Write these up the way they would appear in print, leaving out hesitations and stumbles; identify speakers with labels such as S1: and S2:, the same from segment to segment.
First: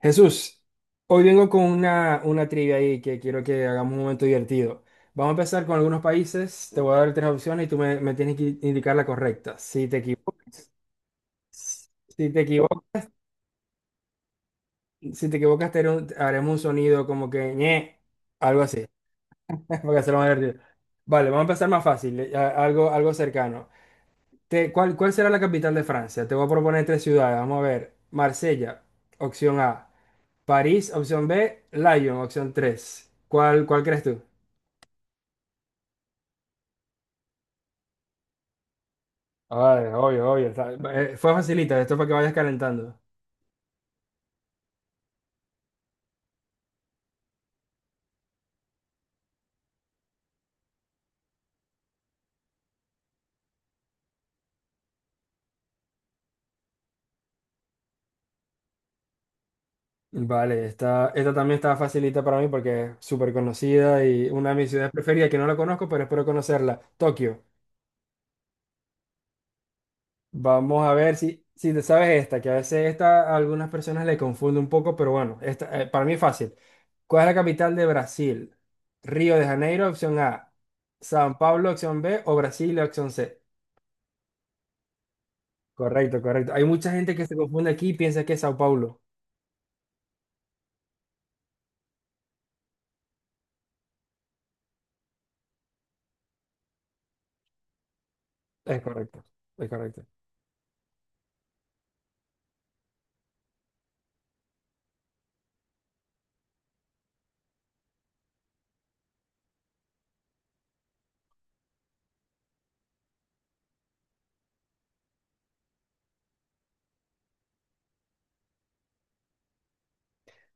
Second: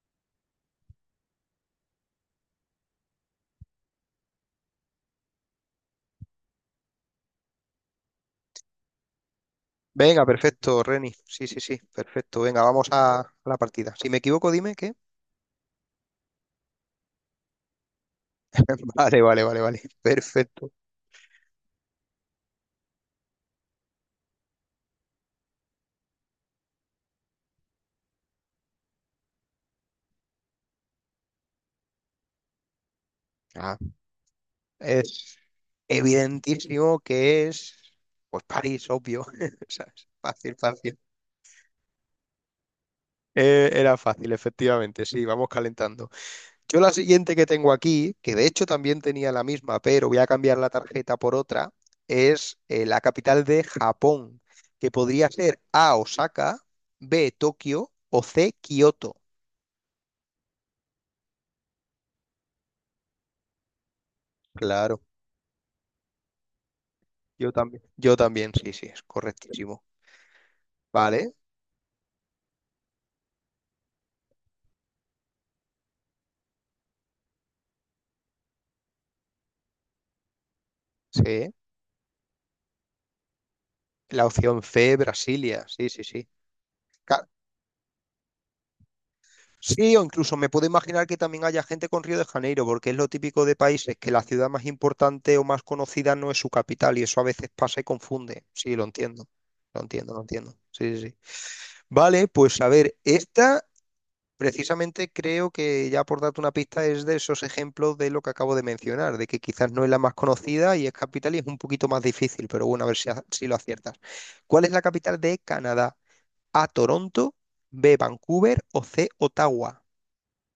S1: Jesús, hoy vengo con una trivia ahí que quiero que hagamos un momento divertido. Vamos a empezar con algunos países, te voy a dar tres opciones y tú me tienes que indicar la correcta. Si te
S2: Venga,
S1: equivocas,
S2: perfecto, Reni. Sí, sí, sí,
S1: si te
S2: perfecto. Venga,
S1: equivocas,
S2: la partida. Si me equivoco, dime qué.
S1: si te equivocas te haré haremos un sonido como que ñe, algo así,
S2: Vale, vale, vale, vale.
S1: para hacerlo más divertido.
S2: Perfecto.
S1: Vale, vamos a empezar más fácil, algo, algo cercano. ¿Cuál, cuál será la capital de Francia? Te voy a proponer tres ciudades, vamos a ver. Marsella, opción A. París, opción B, Lyon, opción 3. ¿Cuál,
S2: Ah,
S1: cuál crees tú?
S2: es evidentísimo que es, pues París, obvio.
S1: Ay,
S2: ¿Sabes?
S1: obvio, obvio.
S2: Fácil, fácil.
S1: Fue facilita, esto es para que vayas calentando.
S2: Era fácil, efectivamente. Sí, vamos calentando. Yo la siguiente que tengo aquí, que de hecho también tenía la misma, pero voy a cambiar la tarjeta por otra, es la capital de Japón, que podría ser A, Osaka, B, Tokio o C, Kioto.
S1: Vale, esta también está facilita para mí porque es súper conocida y una de mis ciudades
S2: Claro,
S1: preferidas que no la conozco, pero espero conocerla. Tokio.
S2: yo también. Yo también, sí, sí, es correctísimo.
S1: Vamos a ver
S2: Vale,
S1: si, si te sabes esta, que a veces esta a algunas personas le confunde un poco, pero bueno, esta, para mí es fácil. ¿Cuál es la capital de Brasil? Río de Janeiro, opción A. San
S2: sí.
S1: Pablo, opción B. O Brasilia, opción C.
S2: La opción C, Brasilia, sí, sí,
S1: Correcto,
S2: sí.
S1: correcto. Hay mucha gente
S2: Ca-
S1: que se confunde aquí y piensa que es Sao Paulo.
S2: Sí, o incluso me puedo imaginar que también haya gente con Río de Janeiro, porque es lo típico de países que la ciudad más importante o más conocida no es su capital y eso a veces pasa y confunde. Sí,
S1: Es
S2: lo
S1: correcto,
S2: entiendo.
S1: es
S2: Lo
S1: correcto.
S2: entiendo, lo entiendo. Sí, sí, sí. Vale, pues a ver, esta Precisamente creo que ya por darte una pista es de esos ejemplos de lo que acabo de mencionar, de que quizás no es la más conocida y es capital y es un poquito más difícil, pero bueno, a ver si, si lo aciertas. ¿Cuál es la capital de Canadá? A, Toronto, B, Vancouver o C, Ottawa.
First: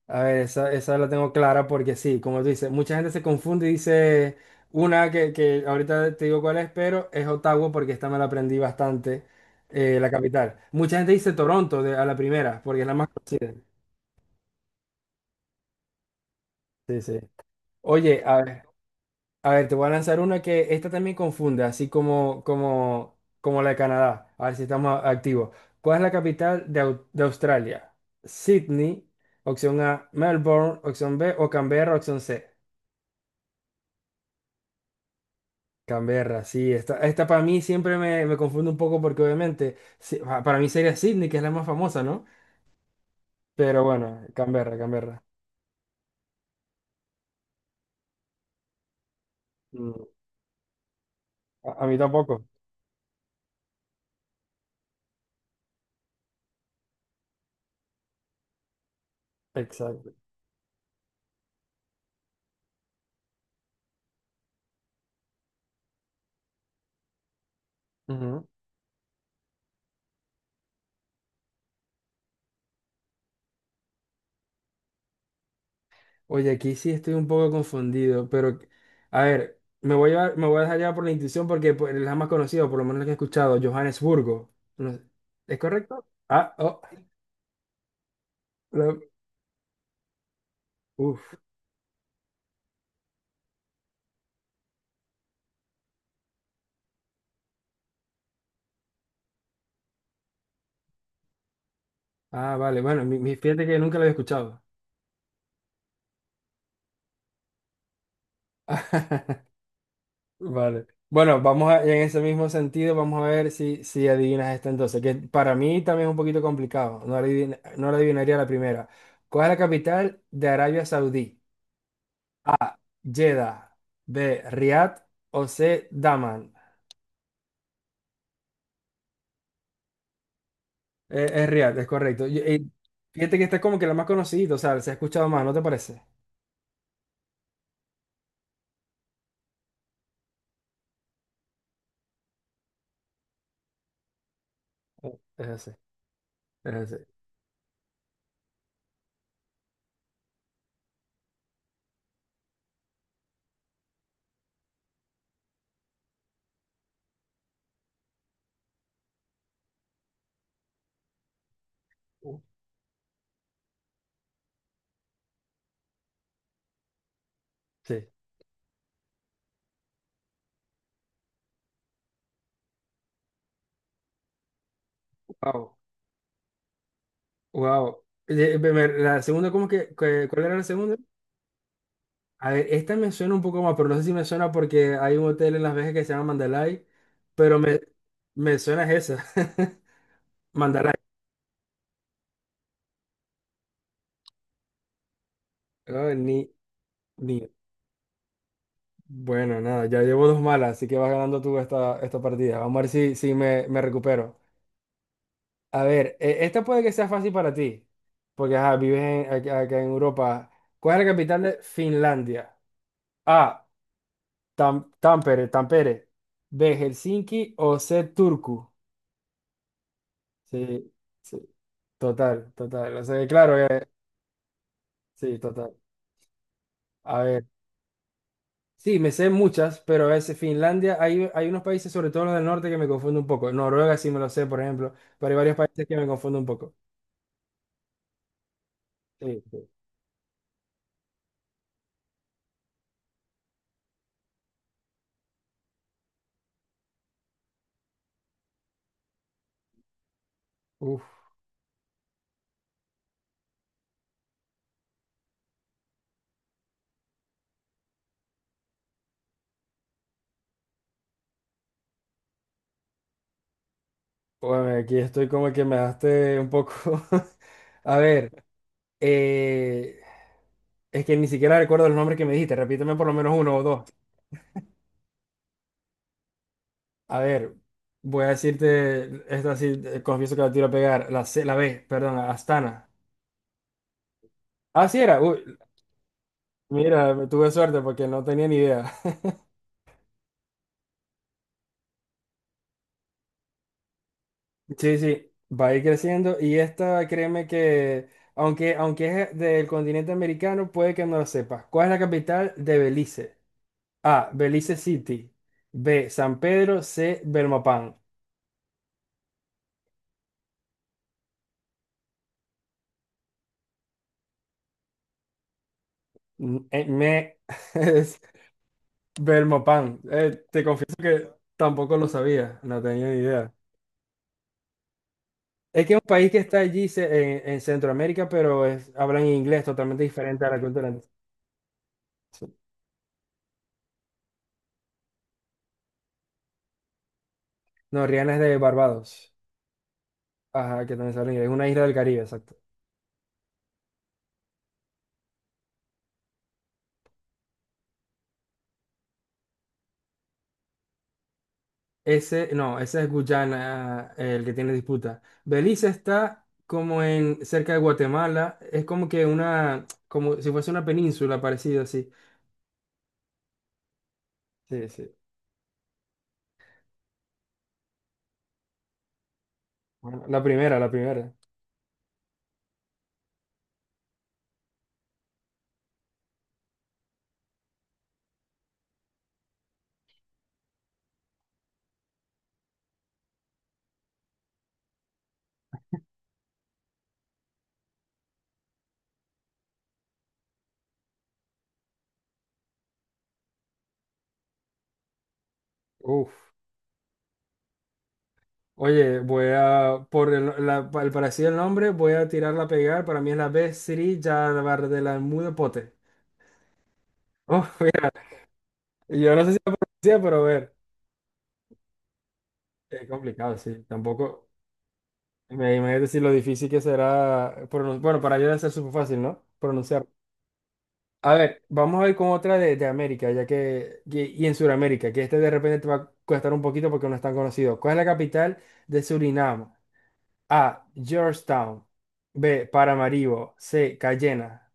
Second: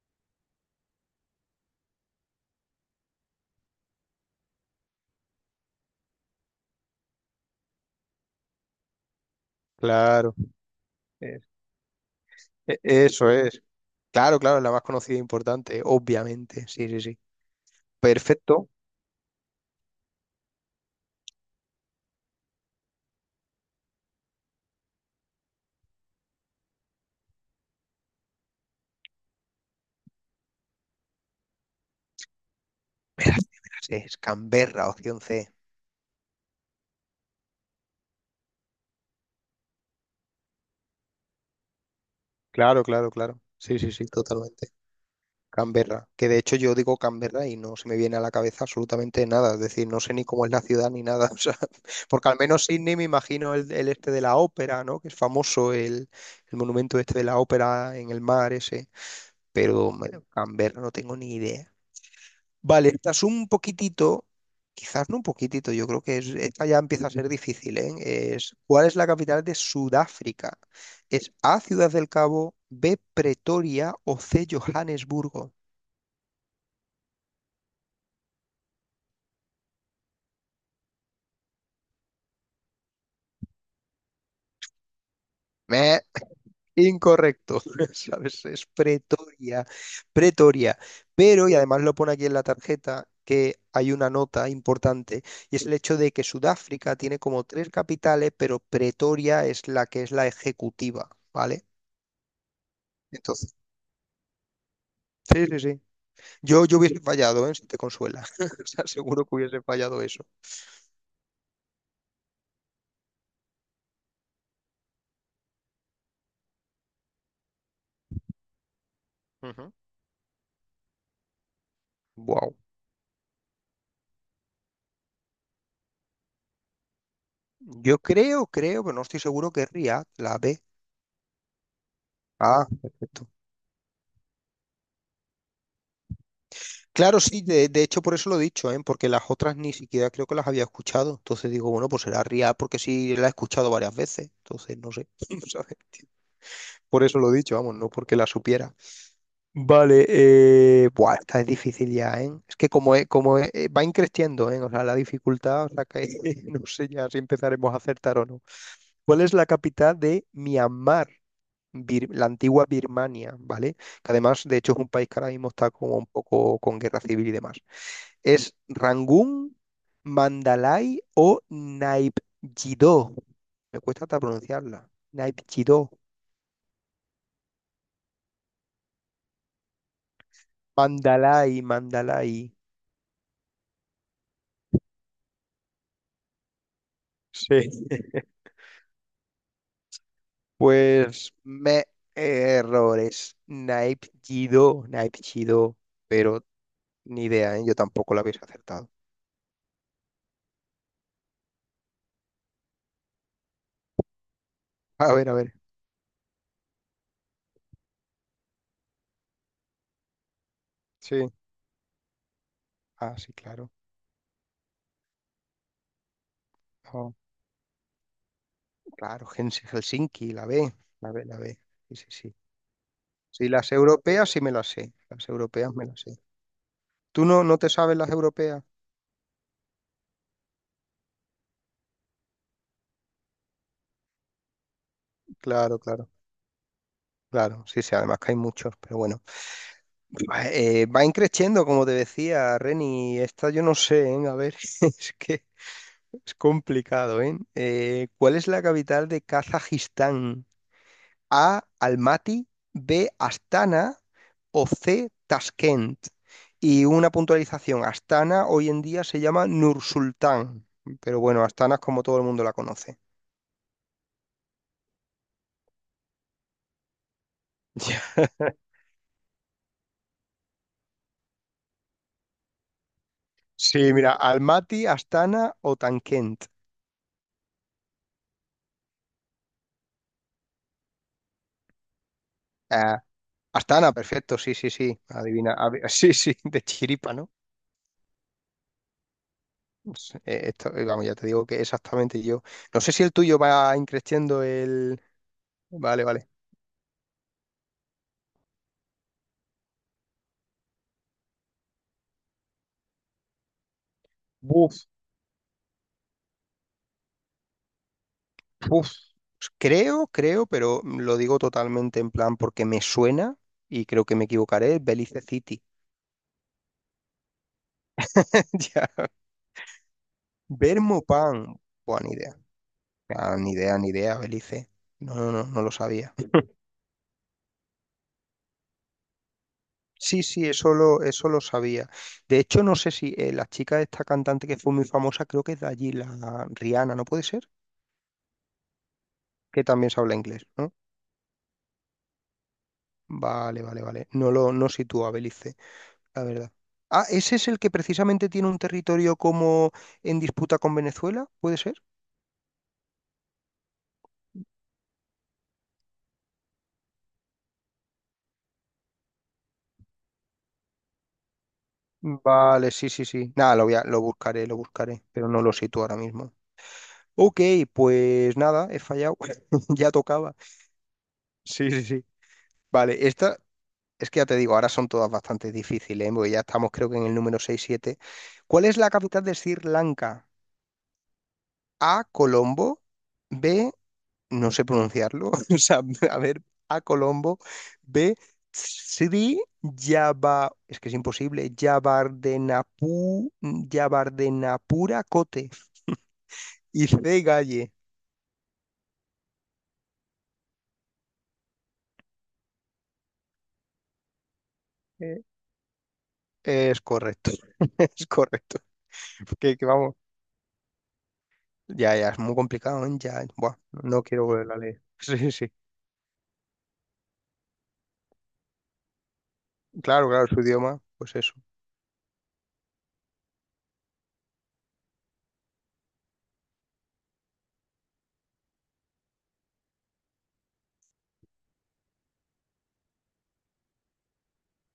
S1: A ver, esa la tengo clara porque sí, como tú dices, mucha gente se confunde y dice una que ahorita te digo cuál es, pero es Ottawa porque esta me la aprendí bastante, la
S2: Claro,
S1: capital. Mucha gente dice
S2: es-
S1: Toronto a la primera porque es la más
S2: eso
S1: conocida.
S2: es. Claro, claro, es la más conocida e importante, obviamente. Sí,
S1: Sí,
S2: sí, sí.
S1: sí. Oye, a ver.
S2: Perfecto.
S1: A ver, te voy a lanzar una que esta también confunde, así como la de Canadá. A ver si estamos activos. ¿Cuál es la capital de, de Australia? Sydney, opción A, Melbourne, opción B, o Canberra, opción C.
S2: Me la sé, me la sé. Es Canberra, opción C.
S1: Canberra, sí, esta para mí siempre me confunde un poco porque obviamente sí, para mí sería Sydney, que es la más famosa, ¿no?
S2: Claro, claro, claro. Sí,
S1: Pero
S2: sí, sí,
S1: bueno,
S2: totalmente.
S1: Canberra, Canberra.
S2: Canberra, que de hecho yo digo Canberra y no se me viene a la cabeza absolutamente nada, es decir, no
S1: Mm,
S2: sé ni cómo es la ciudad ni nada, o sea,
S1: A mí
S2: porque al
S1: tampoco.
S2: menos Sydney me imagino el este de la ópera, ¿no? Que es famoso el monumento este de la ópera en el mar ese, pero
S1: Exacto.
S2: bueno, Canberra no tengo ni idea. Vale, esta es un poquitito, quizás no un poquitito, yo creo que es, esta ya empieza a ser difícil, ¿eh? ¿Cuál es la capital de Sudáfrica? ¿Es A, Ciudad del Cabo, B, Pretoria o C, Johannesburgo?
S1: Oye, aquí sí estoy un poco confundido, pero a ver, me voy a dejar llevar por la intuición porque pues, es la más conocida, por lo menos la que he escuchado, Johannesburgo. No sé, ¿es
S2: Meh.
S1: correcto? Ah, oh,
S2: Incorrecto, ¿sabes? Es
S1: lo-
S2: Pretoria, Pretoria.
S1: uf.
S2: Pero, y además lo pone aquí en la tarjeta, que hay una nota importante, y es el hecho de que Sudáfrica tiene como tres capitales, pero Pretoria es la que es la ejecutiva, ¿vale?
S1: Ah, vale, bueno,
S2: Entonces,
S1: fíjate que nunca lo había escuchado.
S2: sí, sí, sí. Yo hubiese fallado, ¿eh? Si te consuela. O sea, seguro que hubiese fallado eso.
S1: Vale. Bueno, vamos a, en ese mismo sentido, vamos a ver si, si adivinas esta entonces, que para mí también es un poquito complicado, no la adivinaría la primera. ¿Cuál es la capital de Arabia Saudí?
S2: Wow.
S1: Jeddah, B, Riad o C, Daman.
S2: Yo creo, creo, pero no estoy seguro que es Riad, la B.
S1: Es Riad, es correcto.
S2: Ah,
S1: Y
S2: perfecto.
S1: fíjate que esta es como que la más conocida, o sea, se ha escuchado más, ¿no te parece?
S2: Claro, sí, de hecho por eso lo he dicho, ¿eh? Porque las otras ni siquiera creo que las había escuchado. Entonces digo, bueno, pues será RIA porque sí la he escuchado varias veces. Entonces no sé,
S1: Es así,
S2: ¿sabes?
S1: es así.
S2: Por eso lo he dicho, vamos, no porque la supiera. Vale, Buah, esta es difícil ya, ¿eh? Es que va increciendo, ¿eh? O sea, la dificultad, o sea, que no sé ya si empezaremos a acertar o no. ¿Cuál es la capital de Myanmar? La
S1: Uh,
S2: antigua Birmania, ¿vale? Que además, de hecho, es un país que ahora mismo está como un poco con guerra civil y demás.
S1: Sí.
S2: ¿Es Rangún, Mandalay o Naipjidó? Me cuesta hasta pronunciarla.
S1: Wow,
S2: Naipjidó.
S1: wow. La segunda, ¿cómo cuál era la segunda?
S2: Mandalay, Mandalay.
S1: A ver, esta me suena un poco más, pero no sé si me suena porque hay un hotel en Las Vegas que se llama Mandalay, pero
S2: Sí.
S1: me suena es esa. Mandalay.
S2: Pues me errores. Naipjidó, Naipjidó.
S1: Ah, ni,
S2: Pero ni
S1: ni.
S2: idea, ¿eh? Yo tampoco la habéis acertado.
S1: Bueno, nada, ya llevo dos malas, así que vas ganando tú esta, esta partida. Vamos a ver si, si me recupero.
S2: A ver, a ver.
S1: A ver, esta puede que sea fácil para ti, porque ajá, vives acá, acá en Europa. ¿Cuál es la
S2: Sí.
S1: capital de Finlandia?
S2: Ah, sí,
S1: A.
S2: claro.
S1: Tampere, Tampere. B.
S2: Oh,
S1: Helsinki o C. Turku.
S2: claro, Helsinki, la B.
S1: Sí,
S2: La B,
S1: sí,
S2: la B. Sí, sí, sí.
S1: total, total. O sea,
S2: Sí,
S1: claro
S2: las
S1: que
S2: europeas sí me las sé. Las
S1: sí, total.
S2: europeas me las sé.
S1: A
S2: ¿Tú no,
S1: ver,
S2: no te sabes las europeas?
S1: sí, me sé muchas, pero a veces Finlandia, hay unos países, sobre todo los del norte, que me confunden un poco. Noruega sí me lo sé, por ejemplo, pero hay varios
S2: Claro,
S1: países que me
S2: claro,
S1: confunden un poco.
S2: claro. Sí, sí, además que hay muchos, pero bueno.
S1: Sí, sí.
S2: Van creciendo, como te decía, Reni. Esta yo no sé, ¿eh? A ver, es que es complicado, ¿eh? ¿Cuál es la capital de Kazajistán?
S1: Uf.
S2: A, Almaty, B, Astana o C, Tashkent. Y una puntualización, Astana hoy en día se llama Nursultán, pero bueno, Astana es como todo el mundo la conoce.
S1: Bueno, aquí estoy como que me daste un poco. A ver, eh, es que ni siquiera recuerdo los nombres que me dijiste. Repíteme por lo menos uno o
S2: Sí,
S1: dos.
S2: mira, Almaty, Astana o Tankent.
S1: A ver, voy a decirte, esta sí, confieso que la tiro a pegar. La C, la B, perdón, Astana.
S2: Astana, perfecto, sí, sí,
S1: Ah,
S2: sí.
S1: sí era.
S2: Adivina,
S1: Uy,
S2: sí, sí, de chiripa,
S1: mira,
S2: ¿no?
S1: tuve suerte porque no tenía ni idea.
S2: Sí, esto, vamos, ya te digo que exactamente yo. No sé si el tuyo va increciendo
S1: Sí,
S2: el.
S1: sí, va a ir
S2: Vale, vale.
S1: creciendo y esta, créeme que, aunque, aunque es del continente americano, puede que no lo sepas. ¿Cuál es la capital de Belice? A. Belice
S2: Buf,
S1: City. B. San Pedro. C. Belmopan.
S2: buf. Creo, creo, pero lo digo totalmente en plan porque me suena y creo que me equivocaré. Belice City.
S1: Mm, me es
S2: Ya.
S1: Belmopan. Te confieso que
S2: Pan,
S1: tampoco
S2: buah,
S1: lo
S2: ni idea.
S1: sabía, no tenía ni
S2: Ah, ni
S1: idea.
S2: idea, ni idea, Belice. No, no, no, no lo
S1: Es que es un
S2: sabía.
S1: país que está allí en Centroamérica, pero hablan inglés totalmente
S2: Sí,
S1: diferente
S2: sí,
S1: a la
S2: eso
S1: cultura.
S2: lo, eso lo sabía. De
S1: Sí.
S2: hecho, no sé si la chica de esta cantante que fue muy famosa, creo que es de allí, la Rihanna, ¿no puede ser?
S1: No, Rihanna es de Barbados.
S2: Que también se habla inglés, ¿no?
S1: Ajá, que también se habla inglés. Es una isla del Caribe, exacto.
S2: Vale, vale, vale. No lo no sitúa Belice, la verdad. Ah, ¿ese es el que precisamente tiene un territorio como en disputa con Venezuela? ¿Puede ser?
S1: Ese, no, ese es Guyana, el que tiene disputa. Belice está como en cerca de Guatemala, es como que una, como si fuese una península parecida así.
S2: Vale, sí, sí, sí. Nada, lo
S1: Sí,
S2: buscaré,
S1: sí.
S2: pero no lo sitúo ahora mismo. Ok, pues nada, he fallado. Ya
S1: Bueno,
S2: tocaba.
S1: la primera, la primera.
S2: Sí, sí, sí. Vale, esta Es que ya te digo, ahora son todas bastante difíciles, ¿eh? Porque ya estamos creo que en el número seis siete. ¿Cuál es la capital de Sri Lanka? A, Colombo, B, no sé pronunciarlo, o sea, a ver, A, Colombo, B, Sri Yaba, es que es imposible, Yabardenapu, Yabardenapura cote.
S1: Uf.
S2: Y C, Galle.
S1: Oye, voy a, por el parecido del nombre, voy a tirarla a pegar. Para mí es la B3 Jarabar de la
S2: Eh,
S1: Mude Pote.
S2: Es correcto,
S1: Oh,
S2: es
S1: mira,
S2: correcto.
S1: yo no sé
S2: Que,
S1: si
S2: que
S1: la
S2: vamos,
S1: pronuncia, pero a ver.
S2: ya, ya, es muy complicado, ¿eh?
S1: Es
S2: Ya,
S1: complicado,
S2: buah,
S1: sí.
S2: no quiero
S1: Tampoco.
S2: volver a leer. Sí, sí.
S1: Me imagino decir lo difícil que será. Bueno, para yo debe ser súper fácil, ¿no? Pronunciar.
S2: Claro, claro, su idioma, pues eso.
S1: A ver, vamos a ir con otra de América, ya que y en Sudamérica, que este de repente te va a costar un poquito porque no es tan conocido. ¿Cuál es la capital de Surinam? A, Georgetown. B, Paramaribo. C, Cayena.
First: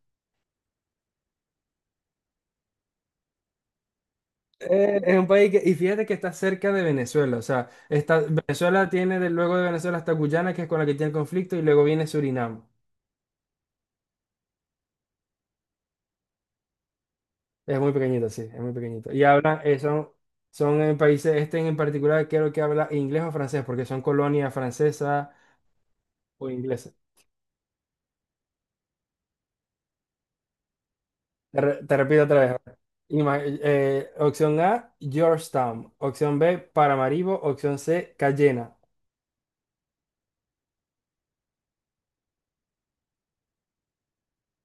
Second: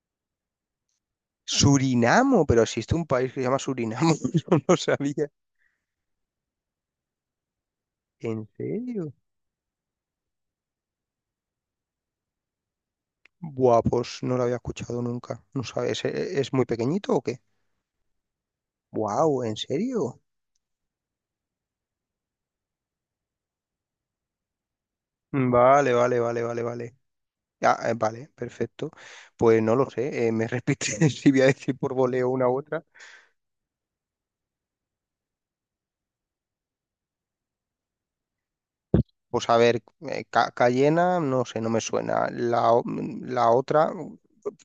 S2: Surinamo, pero existe un país que se llama Surinamo, yo no lo
S1: Es un
S2: sabía.
S1: país que, y fíjate que está cerca de Venezuela, o sea, está,
S2: ¿En
S1: Venezuela
S2: serio?
S1: tiene de, luego de Venezuela hasta Guyana, que es con la que tiene conflicto, y luego viene Surinam.
S2: Buah, pues no lo había escuchado nunca. No sabes, ¿es muy pequeñito o qué?
S1: Es muy pequeñito, sí, es muy pequeñito. Y
S2: Wow, ¿en
S1: hablan, son,
S2: serio?
S1: son en países, este en particular creo que habla inglés o francés, porque son colonias francesas
S2: Vale, vale, vale,
S1: o
S2: vale,
S1: inglesa.
S2: vale. Ah, vale, perfecto. Pues no lo sé, me repite si voy a
S1: Te,
S2: decir por
S1: te repito
S2: voleo
S1: otra
S2: una u
S1: vez.
S2: otra.
S1: Opción A, Georgetown. Opción B, Paramaribo. Opción C, Cayena.
S2: Pues a ver, Cayena, no sé, no me suena. La otra,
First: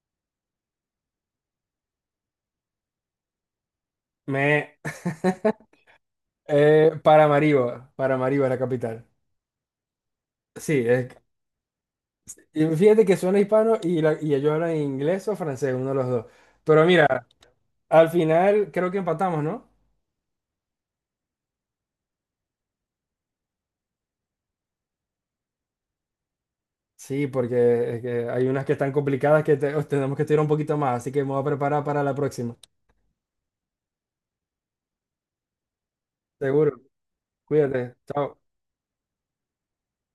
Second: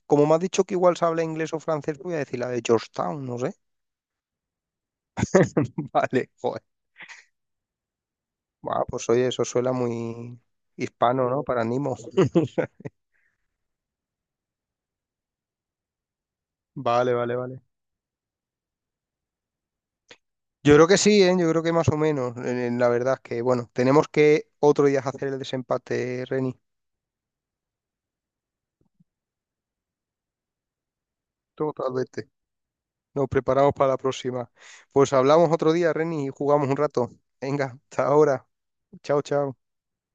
S2: como me has dicho que igual se habla inglés o francés, pues voy a decir la de Georgetown, no sé.
S1: Me...
S2: Vale, joder.
S1: Paramaribo. Paramaribo, es la
S2: Buah,
S1: capital.
S2: pues oye, eso suena muy
S1: Sí,
S2: hispano, ¿no? Para Nimo.
S1: y fíjate que suena hispano y y ellos hablan inglés o francés, uno de los dos. Pero
S2: Vale,
S1: mira,
S2: vale, vale.
S1: al final creo que empatamos, ¿no?
S2: Yo creo que sí, ¿eh? Yo creo que más o menos. La verdad es que, bueno, tenemos que otro día hacer el desempate, Reni.
S1: Sí, porque es que hay unas que están complicadas que tenemos que estudiar un poquito más, así que me voy a preparar para la
S2: Totalmente.
S1: próxima.
S2: Nos preparamos para la próxima. Pues hablamos otro día, Reni, y jugamos un
S1: Seguro.
S2: rato. Venga,
S1: Cuídate.
S2: hasta
S1: Chao.
S2: ahora. Chao, chao.